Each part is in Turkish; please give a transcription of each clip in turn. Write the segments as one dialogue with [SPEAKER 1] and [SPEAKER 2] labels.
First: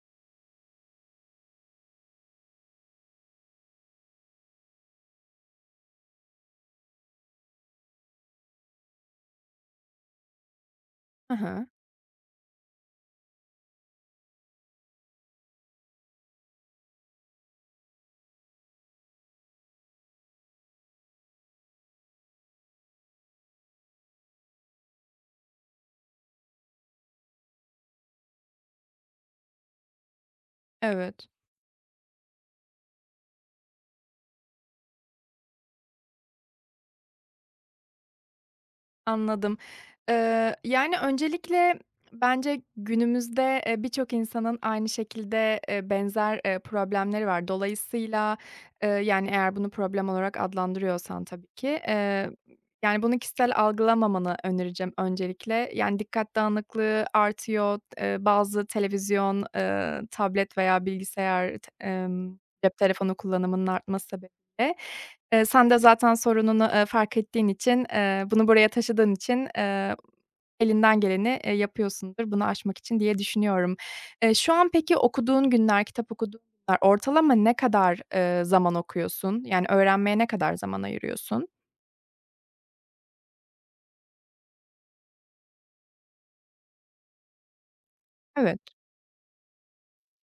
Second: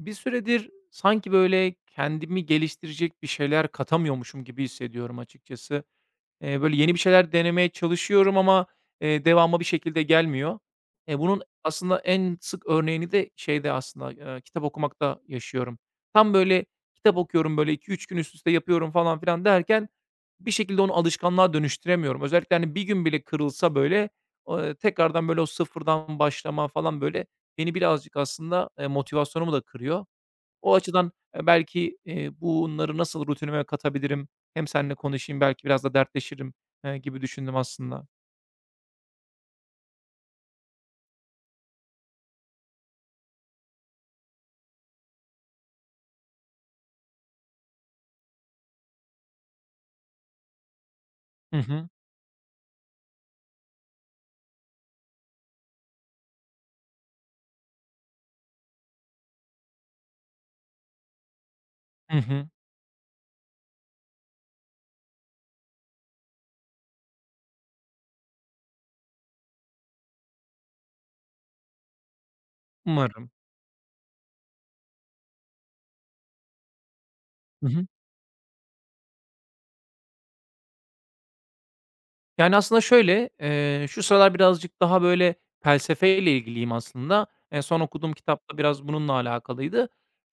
[SPEAKER 1] Bir süredir sanki böyle kendimi geliştirecek bir şeyler katamıyormuşum gibi hissediyorum açıkçası. Böyle yeni bir şeyler denemeye çalışıyorum ama devamı bir şekilde gelmiyor. Eee,
[SPEAKER 2] Hı
[SPEAKER 1] bunun
[SPEAKER 2] hı.
[SPEAKER 1] aslında en sık örneğini de şeyde aslında, kitap okumakta yaşıyorum. Tam böyle kitap okuyorum, böyle iki üç gün üst üste yapıyorum falan filan derken bir şekilde onu alışkanlığa dönüştüremiyorum. Özellikle, hani, bir gün bile kırılsa böyle, tekrardan böyle o sıfırdan başlama falan böyle beni birazcık aslında, motivasyonumu da kırıyor. O açıdan,
[SPEAKER 2] Evet,
[SPEAKER 1] belki, bunları nasıl rutinime katabilirim, hem seninle konuşayım belki biraz da dertleşirim, gibi düşündüm aslında.
[SPEAKER 2] anladım. Öncelikle bence günümüzde, birçok insanın aynı şekilde, benzer, problemleri var. Dolayısıyla, eğer bunu problem olarak adlandırıyorsan tabii
[SPEAKER 1] Hı
[SPEAKER 2] ki,
[SPEAKER 1] hı.
[SPEAKER 2] yani, bunu kişisel algılamamanı önereceğim öncelikle. Yani, dikkat dağınıklığı artıyor. Bazı televizyon, tablet veya bilgisayar, t
[SPEAKER 1] Hı hı.
[SPEAKER 2] cep telefonu kullanımının artması sebebiyle. Sen de zaten sorununu, fark ettiğin için, bunu buraya taşıdığın için, elinden geleni, yapıyorsundur bunu aşmak için diye
[SPEAKER 1] Umarım.
[SPEAKER 2] düşünüyorum. Şu an peki okuduğun günler, kitap okuduğun günler ortalama ne
[SPEAKER 1] Hı hı.
[SPEAKER 2] kadar, zaman okuyorsun? Yani öğrenmeye ne kadar zaman ayırıyorsun?
[SPEAKER 1] Yani, aslında şöyle, şu sıralar birazcık daha, böyle, felsefeyle ilgiliyim aslında. En son okuduğum
[SPEAKER 2] Evet,
[SPEAKER 1] kitapta biraz bununla alakalıydı.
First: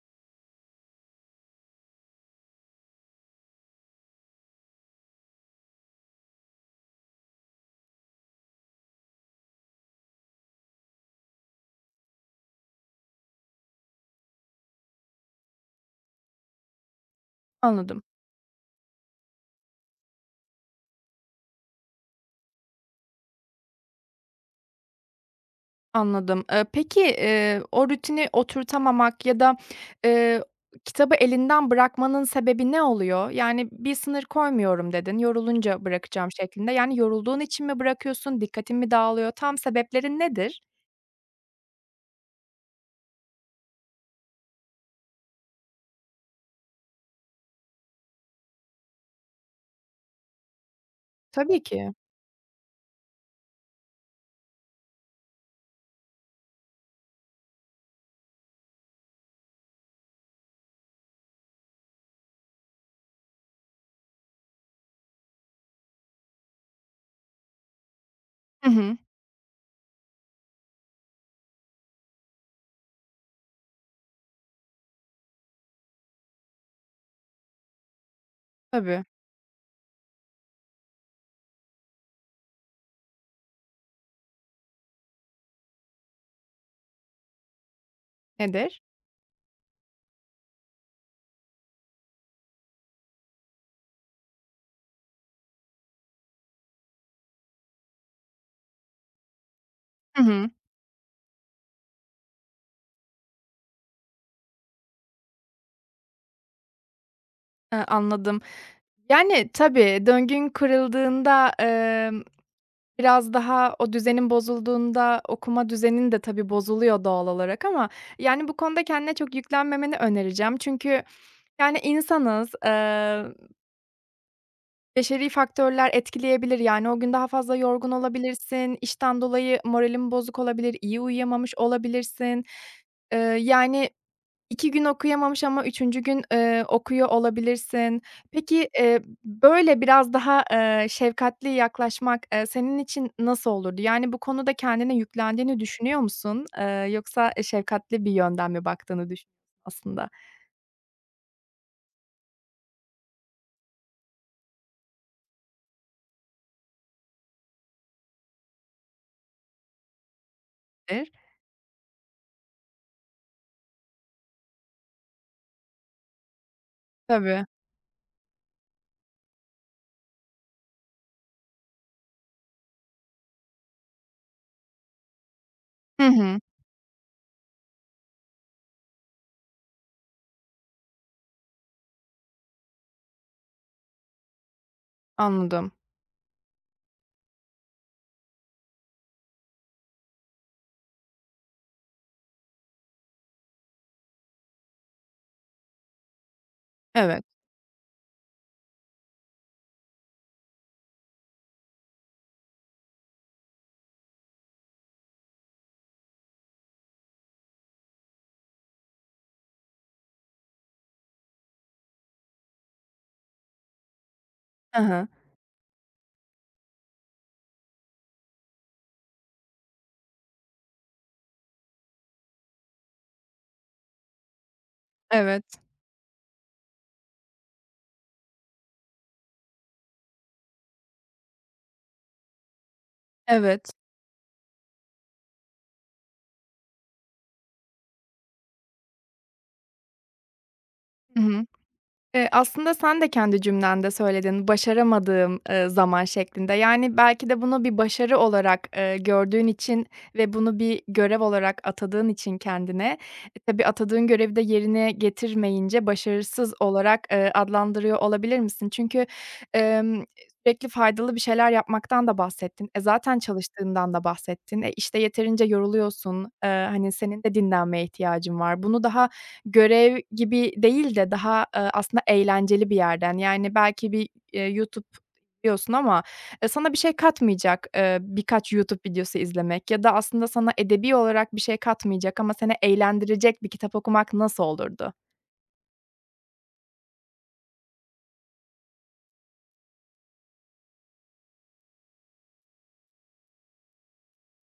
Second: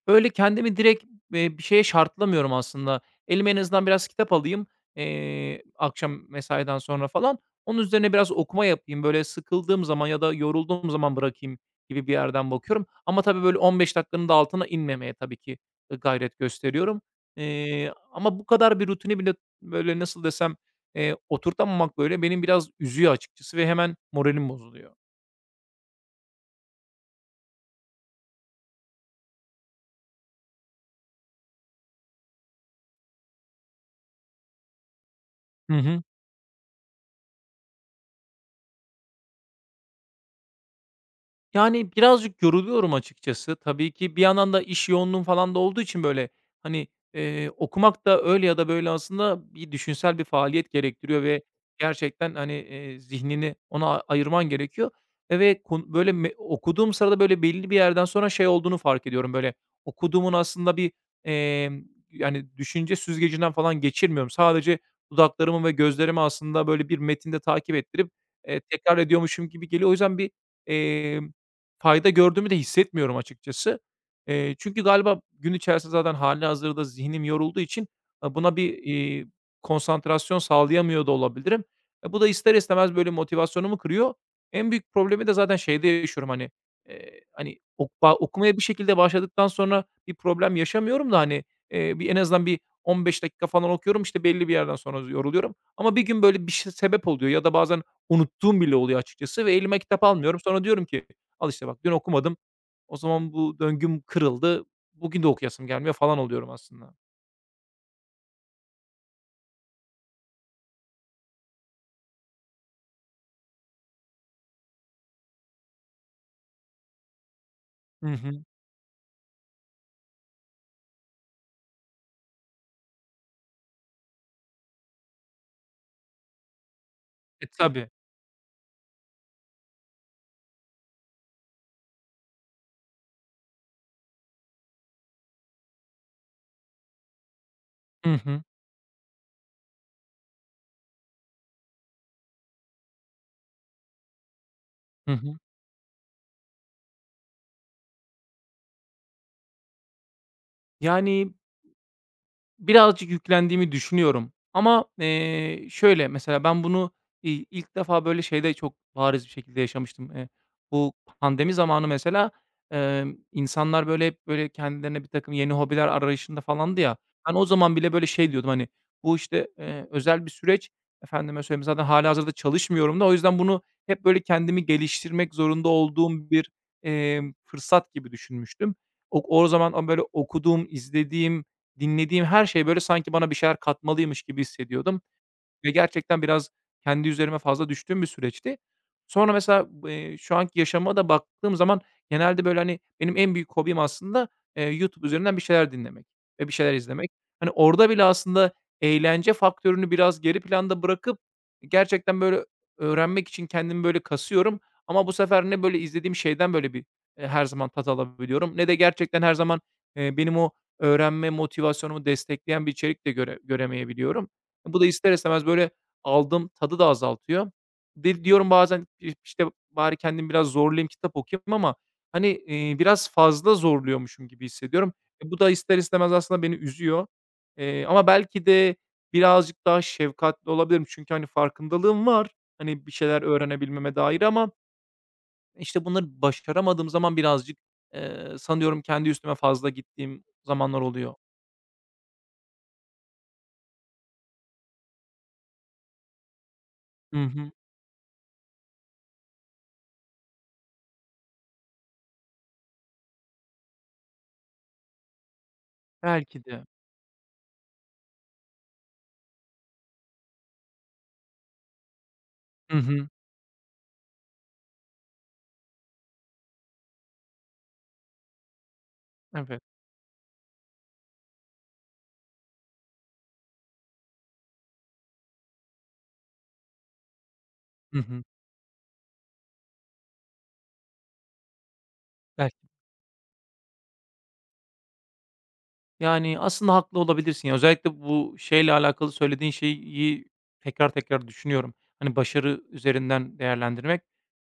[SPEAKER 1] Böyle, kendimi direkt, bir şeye şartlamıyorum aslında. Elime en azından biraz kitap alayım, akşam mesaiden sonra falan. Onun üzerine biraz okuma yapayım. Böyle, sıkıldığım zaman ya da yorulduğum zaman bırakayım gibi bir yerden bakıyorum. Ama tabii, böyle, 15 dakikanın da altına inmemeye tabii ki gayret gösteriyorum. Eee,
[SPEAKER 2] anladım.
[SPEAKER 1] ama bu kadar bir rutini bile, böyle, nasıl desem. Oturtamamak, böyle, beni biraz üzüyor açıkçası ve hemen moralim bozuluyor.
[SPEAKER 2] Anladım. Peki, o rutini oturtamamak ya da, eee, kitabı elinden bırakmanın sebebi ne oluyor? Yani, "Bir sınır koymuyorum." dedin,
[SPEAKER 1] Hı
[SPEAKER 2] "Yorulunca
[SPEAKER 1] hı.
[SPEAKER 2] bırakacağım." şeklinde. Yani, yorulduğun için mi bırakıyorsun, dikkatin mi dağılıyor? Tam sebeplerin nedir?
[SPEAKER 1] Yani, birazcık yoruluyorum açıkçası. Tabii ki bir yandan da iş yoğunluğum falan da olduğu için, böyle, hani, okumak da öyle ya da böyle aslında bir düşünsel bir faaliyet gerektiriyor ve
[SPEAKER 2] Tabii ki.
[SPEAKER 1] gerçekten, hani, zihnini ona ayırman gerekiyor. Ve kon böyle, me okuduğum sırada, böyle, belli bir yerden sonra şey olduğunu fark ediyorum, böyle, okuduğumun aslında bir, emm, yani, düşünce süzgecinden falan geçirmiyorum. Sadece dudaklarımı ve gözlerimi aslında, böyle, bir metinde takip ettirip,
[SPEAKER 2] Hı hı.
[SPEAKER 1] tekrar ediyormuşum gibi geliyor. O yüzden bir. emm Fayda gördüğümü de hissetmiyorum açıkçası. Çünkü galiba gün içerisinde zaten hâlihazırda zihnim yorulduğu için, buna bir,
[SPEAKER 2] Tabii.
[SPEAKER 1] konsantrasyon sağlayamıyor da olabilirim. E, bu da ister istemez böyle motivasyonumu kırıyor. En büyük problemi de zaten şeyde yaşıyorum, hani, hani, ok ba okumaya bir
[SPEAKER 2] Nedir?
[SPEAKER 1] şekilde başladıktan sonra bir problem yaşamıyorum da, hani, bir en azından bir 15 dakika falan okuyorum, işte, belli bir yerden sonra yoruluyorum ama bir gün böyle bir şey sebep oluyor ya da bazen unuttuğum bile oluyor açıkçası ve elime kitap
[SPEAKER 2] Hı
[SPEAKER 1] almıyorum.
[SPEAKER 2] hı.
[SPEAKER 1] Sonra diyorum ki, "Al işte bak, dün okumadım. O zaman bu döngüm kırıldı. Bugün de okuyasım gelmiyor." falan oluyorum aslında.
[SPEAKER 2] Anladım. Yani, tabii döngün kırıldığında, biraz daha o düzenin bozulduğunda okuma düzenin de tabii bozuluyor doğal olarak ama,
[SPEAKER 1] Hı hı.
[SPEAKER 2] yani, bu konuda kendine çok yüklenmemeni önereceğim. Çünkü, yani, insanız, beşeri faktörler etkileyebilir. Yani, o gün daha
[SPEAKER 1] E,
[SPEAKER 2] fazla
[SPEAKER 1] tabii.
[SPEAKER 2] yorgun olabilirsin, işten dolayı moralin bozuk olabilir, iyi uyuyamamış olabilirsin. Yani 2 gün okuyamamış ama üçüncü gün, okuyor olabilirsin.
[SPEAKER 1] Hı hı.
[SPEAKER 2] Peki, böyle biraz daha, şefkatli yaklaşmak, senin için nasıl olurdu? Yani bu konuda kendine
[SPEAKER 1] Hı hı.
[SPEAKER 2] yüklendiğini düşünüyor musun? Yoksa, şefkatli bir yönden mi baktığını düşün aslında?
[SPEAKER 1] Yani, birazcık yüklendiğimi düşünüyorum ama, şöyle, mesela ben bunu, ilk defa böyle şeyde çok bariz bir şekilde yaşamıştım. Bu pandemi zamanı mesela, insanlar böyle hep böyle kendilerine bir takım yeni hobiler arayışında falandı ya. Ben
[SPEAKER 2] Tabii.
[SPEAKER 1] o zaman bile böyle şey diyordum, hani, bu işte, özel bir süreç. Efendime söyleyeyim, zaten hâlihazırda çalışmıyorum da o yüzden bunu hep böyle kendimi geliştirmek zorunda
[SPEAKER 2] Hı
[SPEAKER 1] olduğum
[SPEAKER 2] hı.
[SPEAKER 1] bir, fırsat gibi düşünmüştüm. O zaman böyle okuduğum, izlediğim, dinlediğim her şey, böyle, sanki bana bir şeyler katmalıymış gibi hissediyordum.
[SPEAKER 2] Anladım.
[SPEAKER 1] Ve gerçekten biraz kendi üzerime fazla düştüğüm bir süreçti. Sonra mesela, şu anki yaşama da baktığım zaman genelde, böyle, hani, benim en büyük hobim aslında, YouTube üzerinden bir şeyler dinlemek ve bir şeyler izlemek.
[SPEAKER 2] Evet.
[SPEAKER 1] Hani, orada bile aslında eğlence faktörünü biraz geri planda bırakıp gerçekten, böyle, öğrenmek için kendimi, böyle, kasıyorum ama bu sefer ne, böyle, izlediğim şeyden, böyle, bir, her zaman tat alabiliyorum ne de gerçekten her zaman, benim o öğrenme motivasyonumu destekleyen bir içerik de göre göremeyebiliyorum.
[SPEAKER 2] Hı
[SPEAKER 1] Bu da
[SPEAKER 2] hı.
[SPEAKER 1] ister istemez böyle aldığım tadı da azaltıyor. Diyorum bazen, işte, bari kendimi biraz zorlayayım, kitap okuyayım ama, hani, biraz fazla zorluyormuşum gibi hissediyorum. E, bu
[SPEAKER 2] Evet.
[SPEAKER 1] da ister istemez aslında beni üzüyor. Ama belki de birazcık daha şefkatli olabilirim. Çünkü, hani, farkındalığım var, hani, bir şeyler
[SPEAKER 2] Evet.
[SPEAKER 1] öğrenebilmeme dair ama, işte, bunları başaramadığım zaman birazcık, sanıyorum kendi üstüme fazla gittiğim zamanlar oluyor.
[SPEAKER 2] Hı hı. Aslında sen de kendi cümlende söyledin, "Başaramadığım, zaman" şeklinde. Yani,
[SPEAKER 1] Hı
[SPEAKER 2] belki de
[SPEAKER 1] hı.
[SPEAKER 2] bunu bir başarı olarak, gördüğün için ve bunu bir görev olarak atadığın için kendine, e, tabii atadığın görevi de yerine getirmeyince
[SPEAKER 1] Belki
[SPEAKER 2] başarısız
[SPEAKER 1] de.
[SPEAKER 2] olarak, adlandırıyor olabilir misin? Çünkü, emm, sürekli faydalı bir şeyler yapmaktan da bahsettin.
[SPEAKER 1] Hı
[SPEAKER 2] E,
[SPEAKER 1] hı.
[SPEAKER 2] zaten çalıştığından da bahsettin. E, işte, yeterince yoruluyorsun. Hani, senin de dinlenmeye ihtiyacın var. Bunu daha
[SPEAKER 1] Evet.
[SPEAKER 2] görev gibi değil de daha, aslında eğlenceli bir yerden. Yani belki bir, YouTube izliyorsun ama, sana bir şey katmayacak,
[SPEAKER 1] Hı hı.
[SPEAKER 2] birkaç YouTube videosu izlemek ya da aslında sana edebi olarak bir şey katmayacak ama seni
[SPEAKER 1] Belki.
[SPEAKER 2] eğlendirecek bir kitap okumak nasıl olurdu?
[SPEAKER 1] Yani, aslında haklı olabilirsin. Ya, özellikle bu şeyle alakalı söylediğin şeyi tekrar tekrar düşünüyorum. Hani, başarı üzerinden değerlendirmek.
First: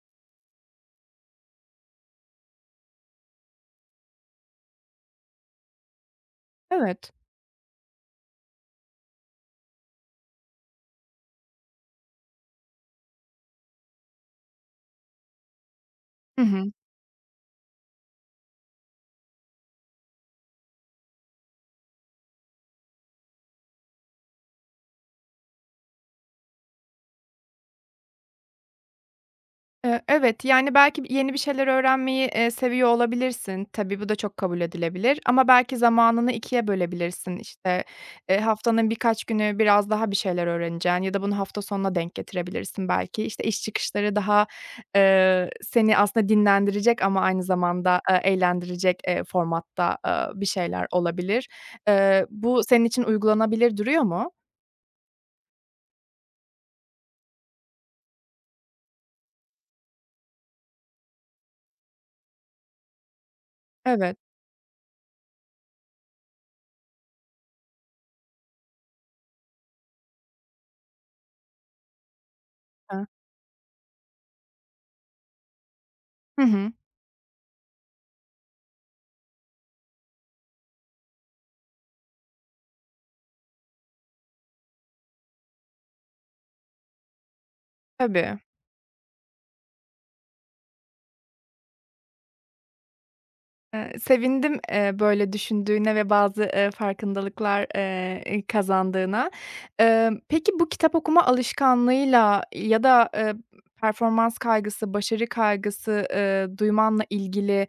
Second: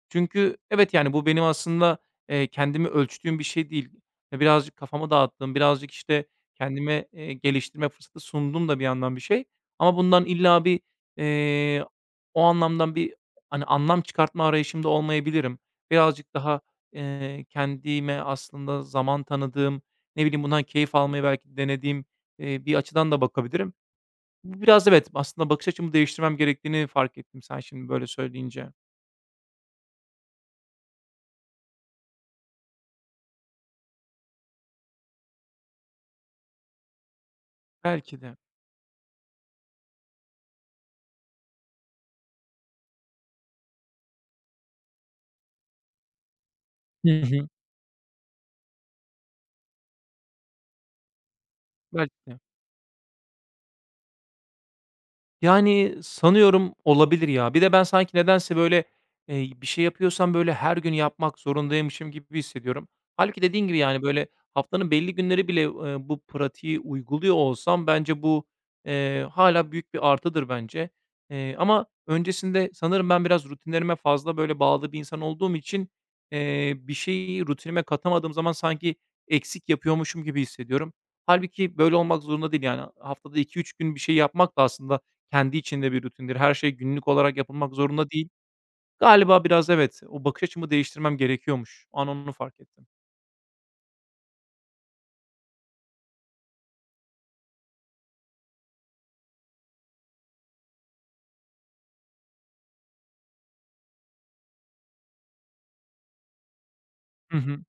[SPEAKER 1] Çünkü evet, yani, bu benim aslında, kendimi ölçtüğüm bir şey değil. Ya, birazcık kafamı dağıttım, birazcık, işte, kendime,
[SPEAKER 2] Evet.
[SPEAKER 1] geliştirme fırsatı sundum da bir yandan bir şey. Ama bundan illa bir, eee, o anlamdan bir, hani, anlam çıkartma arayışımda olmayabilirim. Birazcık
[SPEAKER 2] Hı
[SPEAKER 1] daha,
[SPEAKER 2] hı.
[SPEAKER 1] kendime aslında zaman tanıdığım, ne bileyim, bundan keyif almayı belki denediğim, bir açıdan da bakabilirim. Bu biraz evet, aslında bakış açımı değiştirmem gerektiğini fark ettim sen şimdi böyle söyleyince.
[SPEAKER 2] Evet, yani, belki yeni bir şeyler öğrenmeyi, seviyor olabilirsin. Tabii, bu da çok kabul edilebilir ama belki zamanını ikiye bölebilirsin. İşte,
[SPEAKER 1] Belki de.
[SPEAKER 2] haftanın birkaç günü biraz daha bir şeyler öğreneceksin ya da bunu hafta sonuna denk getirebilirsin belki. İşte, iş çıkışları daha, seni aslında dinlendirecek ama
[SPEAKER 1] Hı
[SPEAKER 2] aynı
[SPEAKER 1] hı.
[SPEAKER 2] zamanda, eğlendirecek, formatta, bir şeyler olabilir.
[SPEAKER 1] Belki de.
[SPEAKER 2] Bu senin için uygulanabilir duruyor mu?
[SPEAKER 1] Yani, sanıyorum olabilir ya. Bir de ben sanki nedense, böyle, bir şey yapıyorsam, böyle, her gün yapmak zorundaymışım gibi hissediyorum. Halbuki dediğin gibi, yani,
[SPEAKER 2] Evet.
[SPEAKER 1] böyle, haftanın belli günleri bile, bu pratiği uyguluyor olsam bence bu, hâlâ büyük bir artıdır bence. Ama öncesinde
[SPEAKER 2] Ha.
[SPEAKER 1] sanırım ben biraz rutinlerime fazla, böyle, bağlı bir insan olduğum için,
[SPEAKER 2] Hı hı.
[SPEAKER 1] bir şeyi rutinime katamadığım zaman sanki eksik yapıyormuşum gibi hissediyorum. Halbuki böyle olmak zorunda değil, yani. Haftada iki üç gün bir şey yapmak da aslında kendi içinde bir rutindir. Her şey günlük olarak yapılmak zorunda değil.
[SPEAKER 2] Tabii.
[SPEAKER 1] Galiba biraz evet, o bakış açımı değiştirmem gerekiyormuş. O an onu fark ettim.
[SPEAKER 2] Sevindim, böyle düşündüğüne ve bazı, farkındalıklar, kazandığına. Peki bu kitap okuma alışkanlığıyla ya da, performans kaygısı, başarı kaygısı, duymanla
[SPEAKER 1] Hı hı.
[SPEAKER 2] ilgili,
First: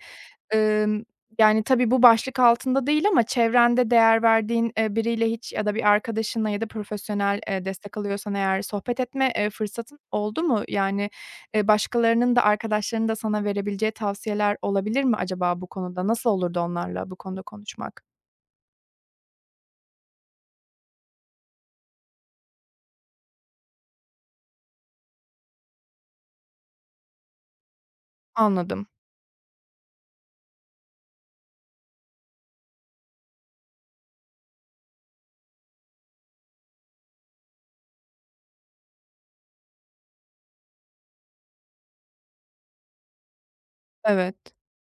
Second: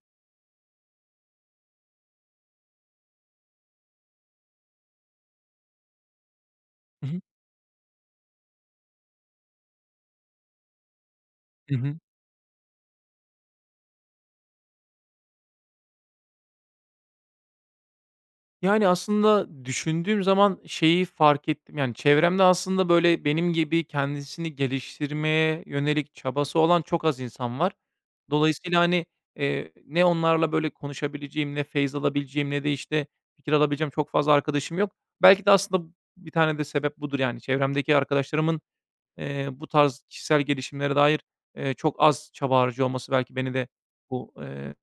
[SPEAKER 2] emm, yani, tabii bu başlık altında değil ama çevrende değer verdiğin, biriyle hiç ya da bir arkadaşınla ya da
[SPEAKER 1] Hı hı.
[SPEAKER 2] profesyonel, destek alıyorsan eğer sohbet etme, fırsatın oldu mu? Yani,
[SPEAKER 1] Hı hı.
[SPEAKER 2] başkalarının da arkadaşlarının da sana verebileceği tavsiyeler olabilir mi acaba bu konuda? Nasıl olurdu onlarla bu konuda konuşmak?
[SPEAKER 1] Yani, aslında düşündüğüm zaman şeyi fark ettim, yani, çevremde aslında, böyle, benim gibi kendisini geliştirmeye yönelik çabası olan çok az insan var. Dolayısıyla,
[SPEAKER 2] Anladım.
[SPEAKER 1] hani, ne onlarla, böyle, konuşabileceğim, ne feyz alabileceğim ne de, işte, fikir alabileceğim çok fazla arkadaşım yok. Belki de aslında bir tane de sebep budur, yani. Çevremdeki arkadaşlarımın bu tarz kişisel gelişimlere dair, çok az çaba harcıyor olması belki beni de bu,
[SPEAKER 2] Evet.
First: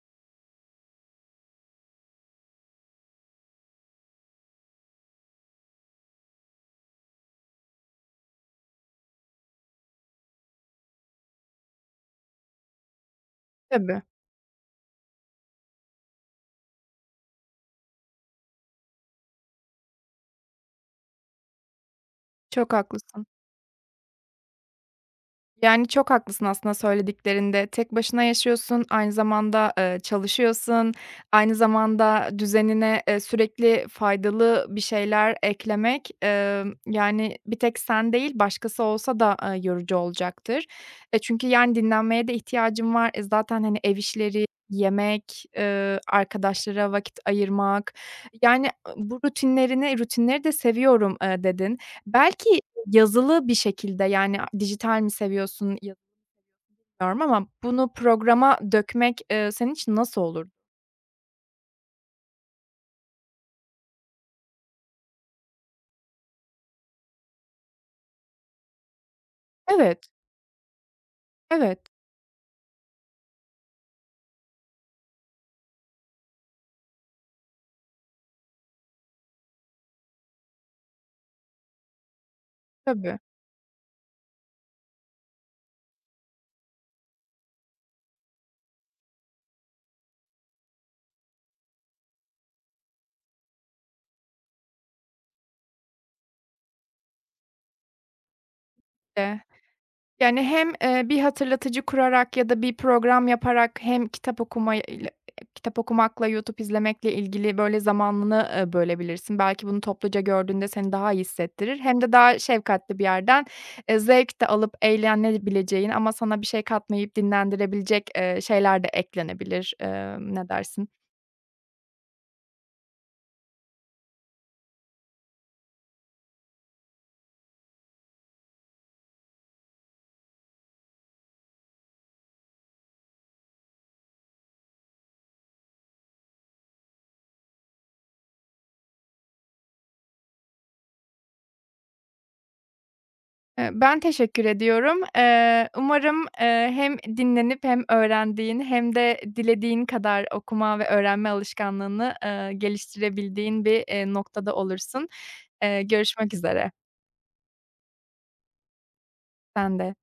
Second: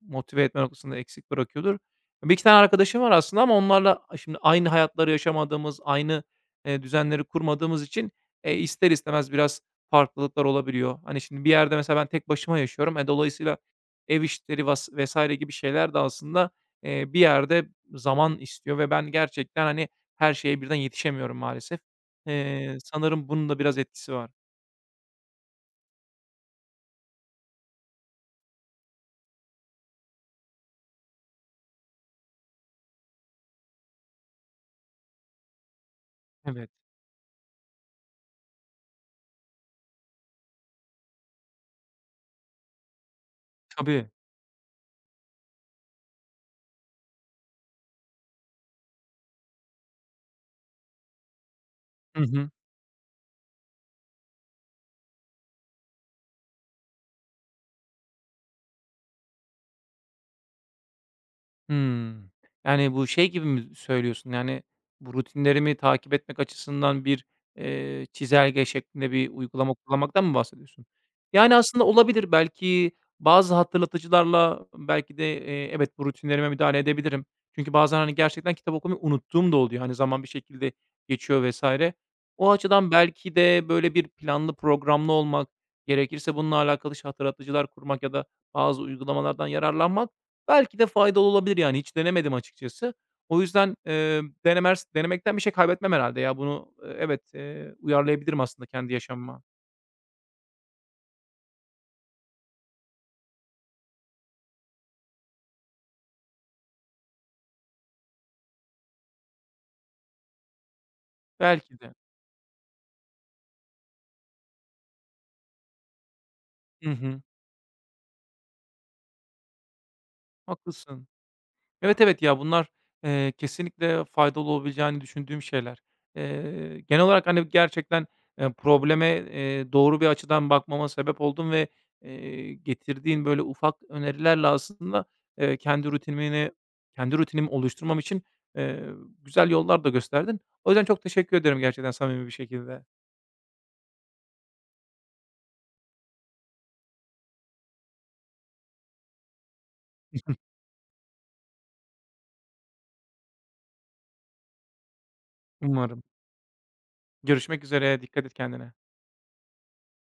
[SPEAKER 1] motive etme noktasında eksik bırakıyordur. Bir iki tane arkadaşım var aslında ama onlarla şimdi aynı hayatları yaşamadığımız, aynı, düzenleri kurmadığımız için, ister istemez biraz farklılıklar olabiliyor. Hani, şimdi bir yerde mesela ben tek başıma yaşıyorum. E, dolayısıyla
[SPEAKER 2] Tabii.
[SPEAKER 1] ev işleri vs. gibi şeyler de aslında, bir yerde zaman istiyor ve ben gerçekten, hani, her şeye birden yetişemiyorum maalesef.
[SPEAKER 2] Çok
[SPEAKER 1] Eee,
[SPEAKER 2] haklısın.
[SPEAKER 1] sanırım bunun da biraz etkisi var.
[SPEAKER 2] Yani, çok haklısın aslında söylediklerinde. Tek başına yaşıyorsun, aynı zamanda, çalışıyorsun, aynı zamanda düzenine, sürekli faydalı bir şeyler eklemek,
[SPEAKER 1] Evet,
[SPEAKER 2] yani, bir tek sen değil, başkası olsa da, yorucu olacaktır. E, çünkü, yani, dinlenmeye de ihtiyacın var. E, zaten, hani, ev
[SPEAKER 1] tabii.
[SPEAKER 2] işleri, yemek, arkadaşlara vakit ayırmak, yani, e, bu rutinleri de seviyorum, dedin.
[SPEAKER 1] Hı hı.
[SPEAKER 2] Belki yazılı bir şekilde, yani, dijital mi seviyorsun ya bilmiyorum ama bunu programa dökmek, senin için nasıl olurdu?
[SPEAKER 1] Hımm. Yani, bu şey gibi mi söylüyorsun? Yani, bu rutinlerimi takip etmek açısından bir, çizelge şeklinde bir uygulama
[SPEAKER 2] Evet,
[SPEAKER 1] kullanmaktan mı bahsediyorsun? Yani,
[SPEAKER 2] evet.
[SPEAKER 1] aslında olabilir. Belki bazı hatırlatıcılarla belki de, evet, bu rutinlerime müdahale edebilirim. Çünkü bazen, hani, gerçekten kitap okumayı unuttuğum da oluyor. Hani, zaman bir şekilde geçiyor vs. O açıdan
[SPEAKER 2] Tabii.
[SPEAKER 1] belki de, böyle, bir planlı programlı olmak, gerekirse bununla alakalı hatırlatıcılar kurmak ya da bazı uygulamalardan yararlanmak belki de faydalı olabilir yani. Hiç denemedim açıkçası. O yüzden, denemers denemekten bir şey kaybetmem herhâlde ya. Bunu, evet, uyarlayabilirim aslında kendi
[SPEAKER 2] De
[SPEAKER 1] yaşamıma.
[SPEAKER 2] yani hem, bir hatırlatıcı kurarak ya da bir program yaparak hem kitap okuma, kitap okumakla, YouTube izlemekle ilgili böyle zamanını, bölebilirsin. Belki bunu topluca gördüğünde seni daha iyi hissettirir.
[SPEAKER 1] Belki de.
[SPEAKER 2] Hem de daha şefkatli bir yerden, zevk de alıp eğlenebileceğin ama sana bir şey
[SPEAKER 1] Hı
[SPEAKER 2] katmayıp
[SPEAKER 1] hı.
[SPEAKER 2] dinlendirebilecek, şeyler de eklenebilir. Ne dersin?
[SPEAKER 1] Haklısın. Evet, evet, ya, bunlar, kesinlikle faydalı olabileceğini düşündüğüm şeyler. Genel olarak, hani, gerçekten, probleme, doğru bir açıdan bakmama sebep oldun ve, getirdiğin böyle ufak önerilerle aslında, eee, kendi rutinimi kendi rutinimi oluşturmam için, eee, güzel yollar da gösterdin. O yüzden çok teşekkür ederim gerçekten samimi bir şekilde.
[SPEAKER 2] Ben teşekkür ediyorum. Umarım, hem dinlenip hem öğrendiğin hem de dilediğin kadar okuma ve öğrenme alışkanlığını, geliştirebildiğin bir, noktada olursun.
[SPEAKER 1] Umarım.
[SPEAKER 2] Görüşmek üzere.
[SPEAKER 1] Görüşmek üzere, dikkat et kendine.
[SPEAKER 2] Ben de.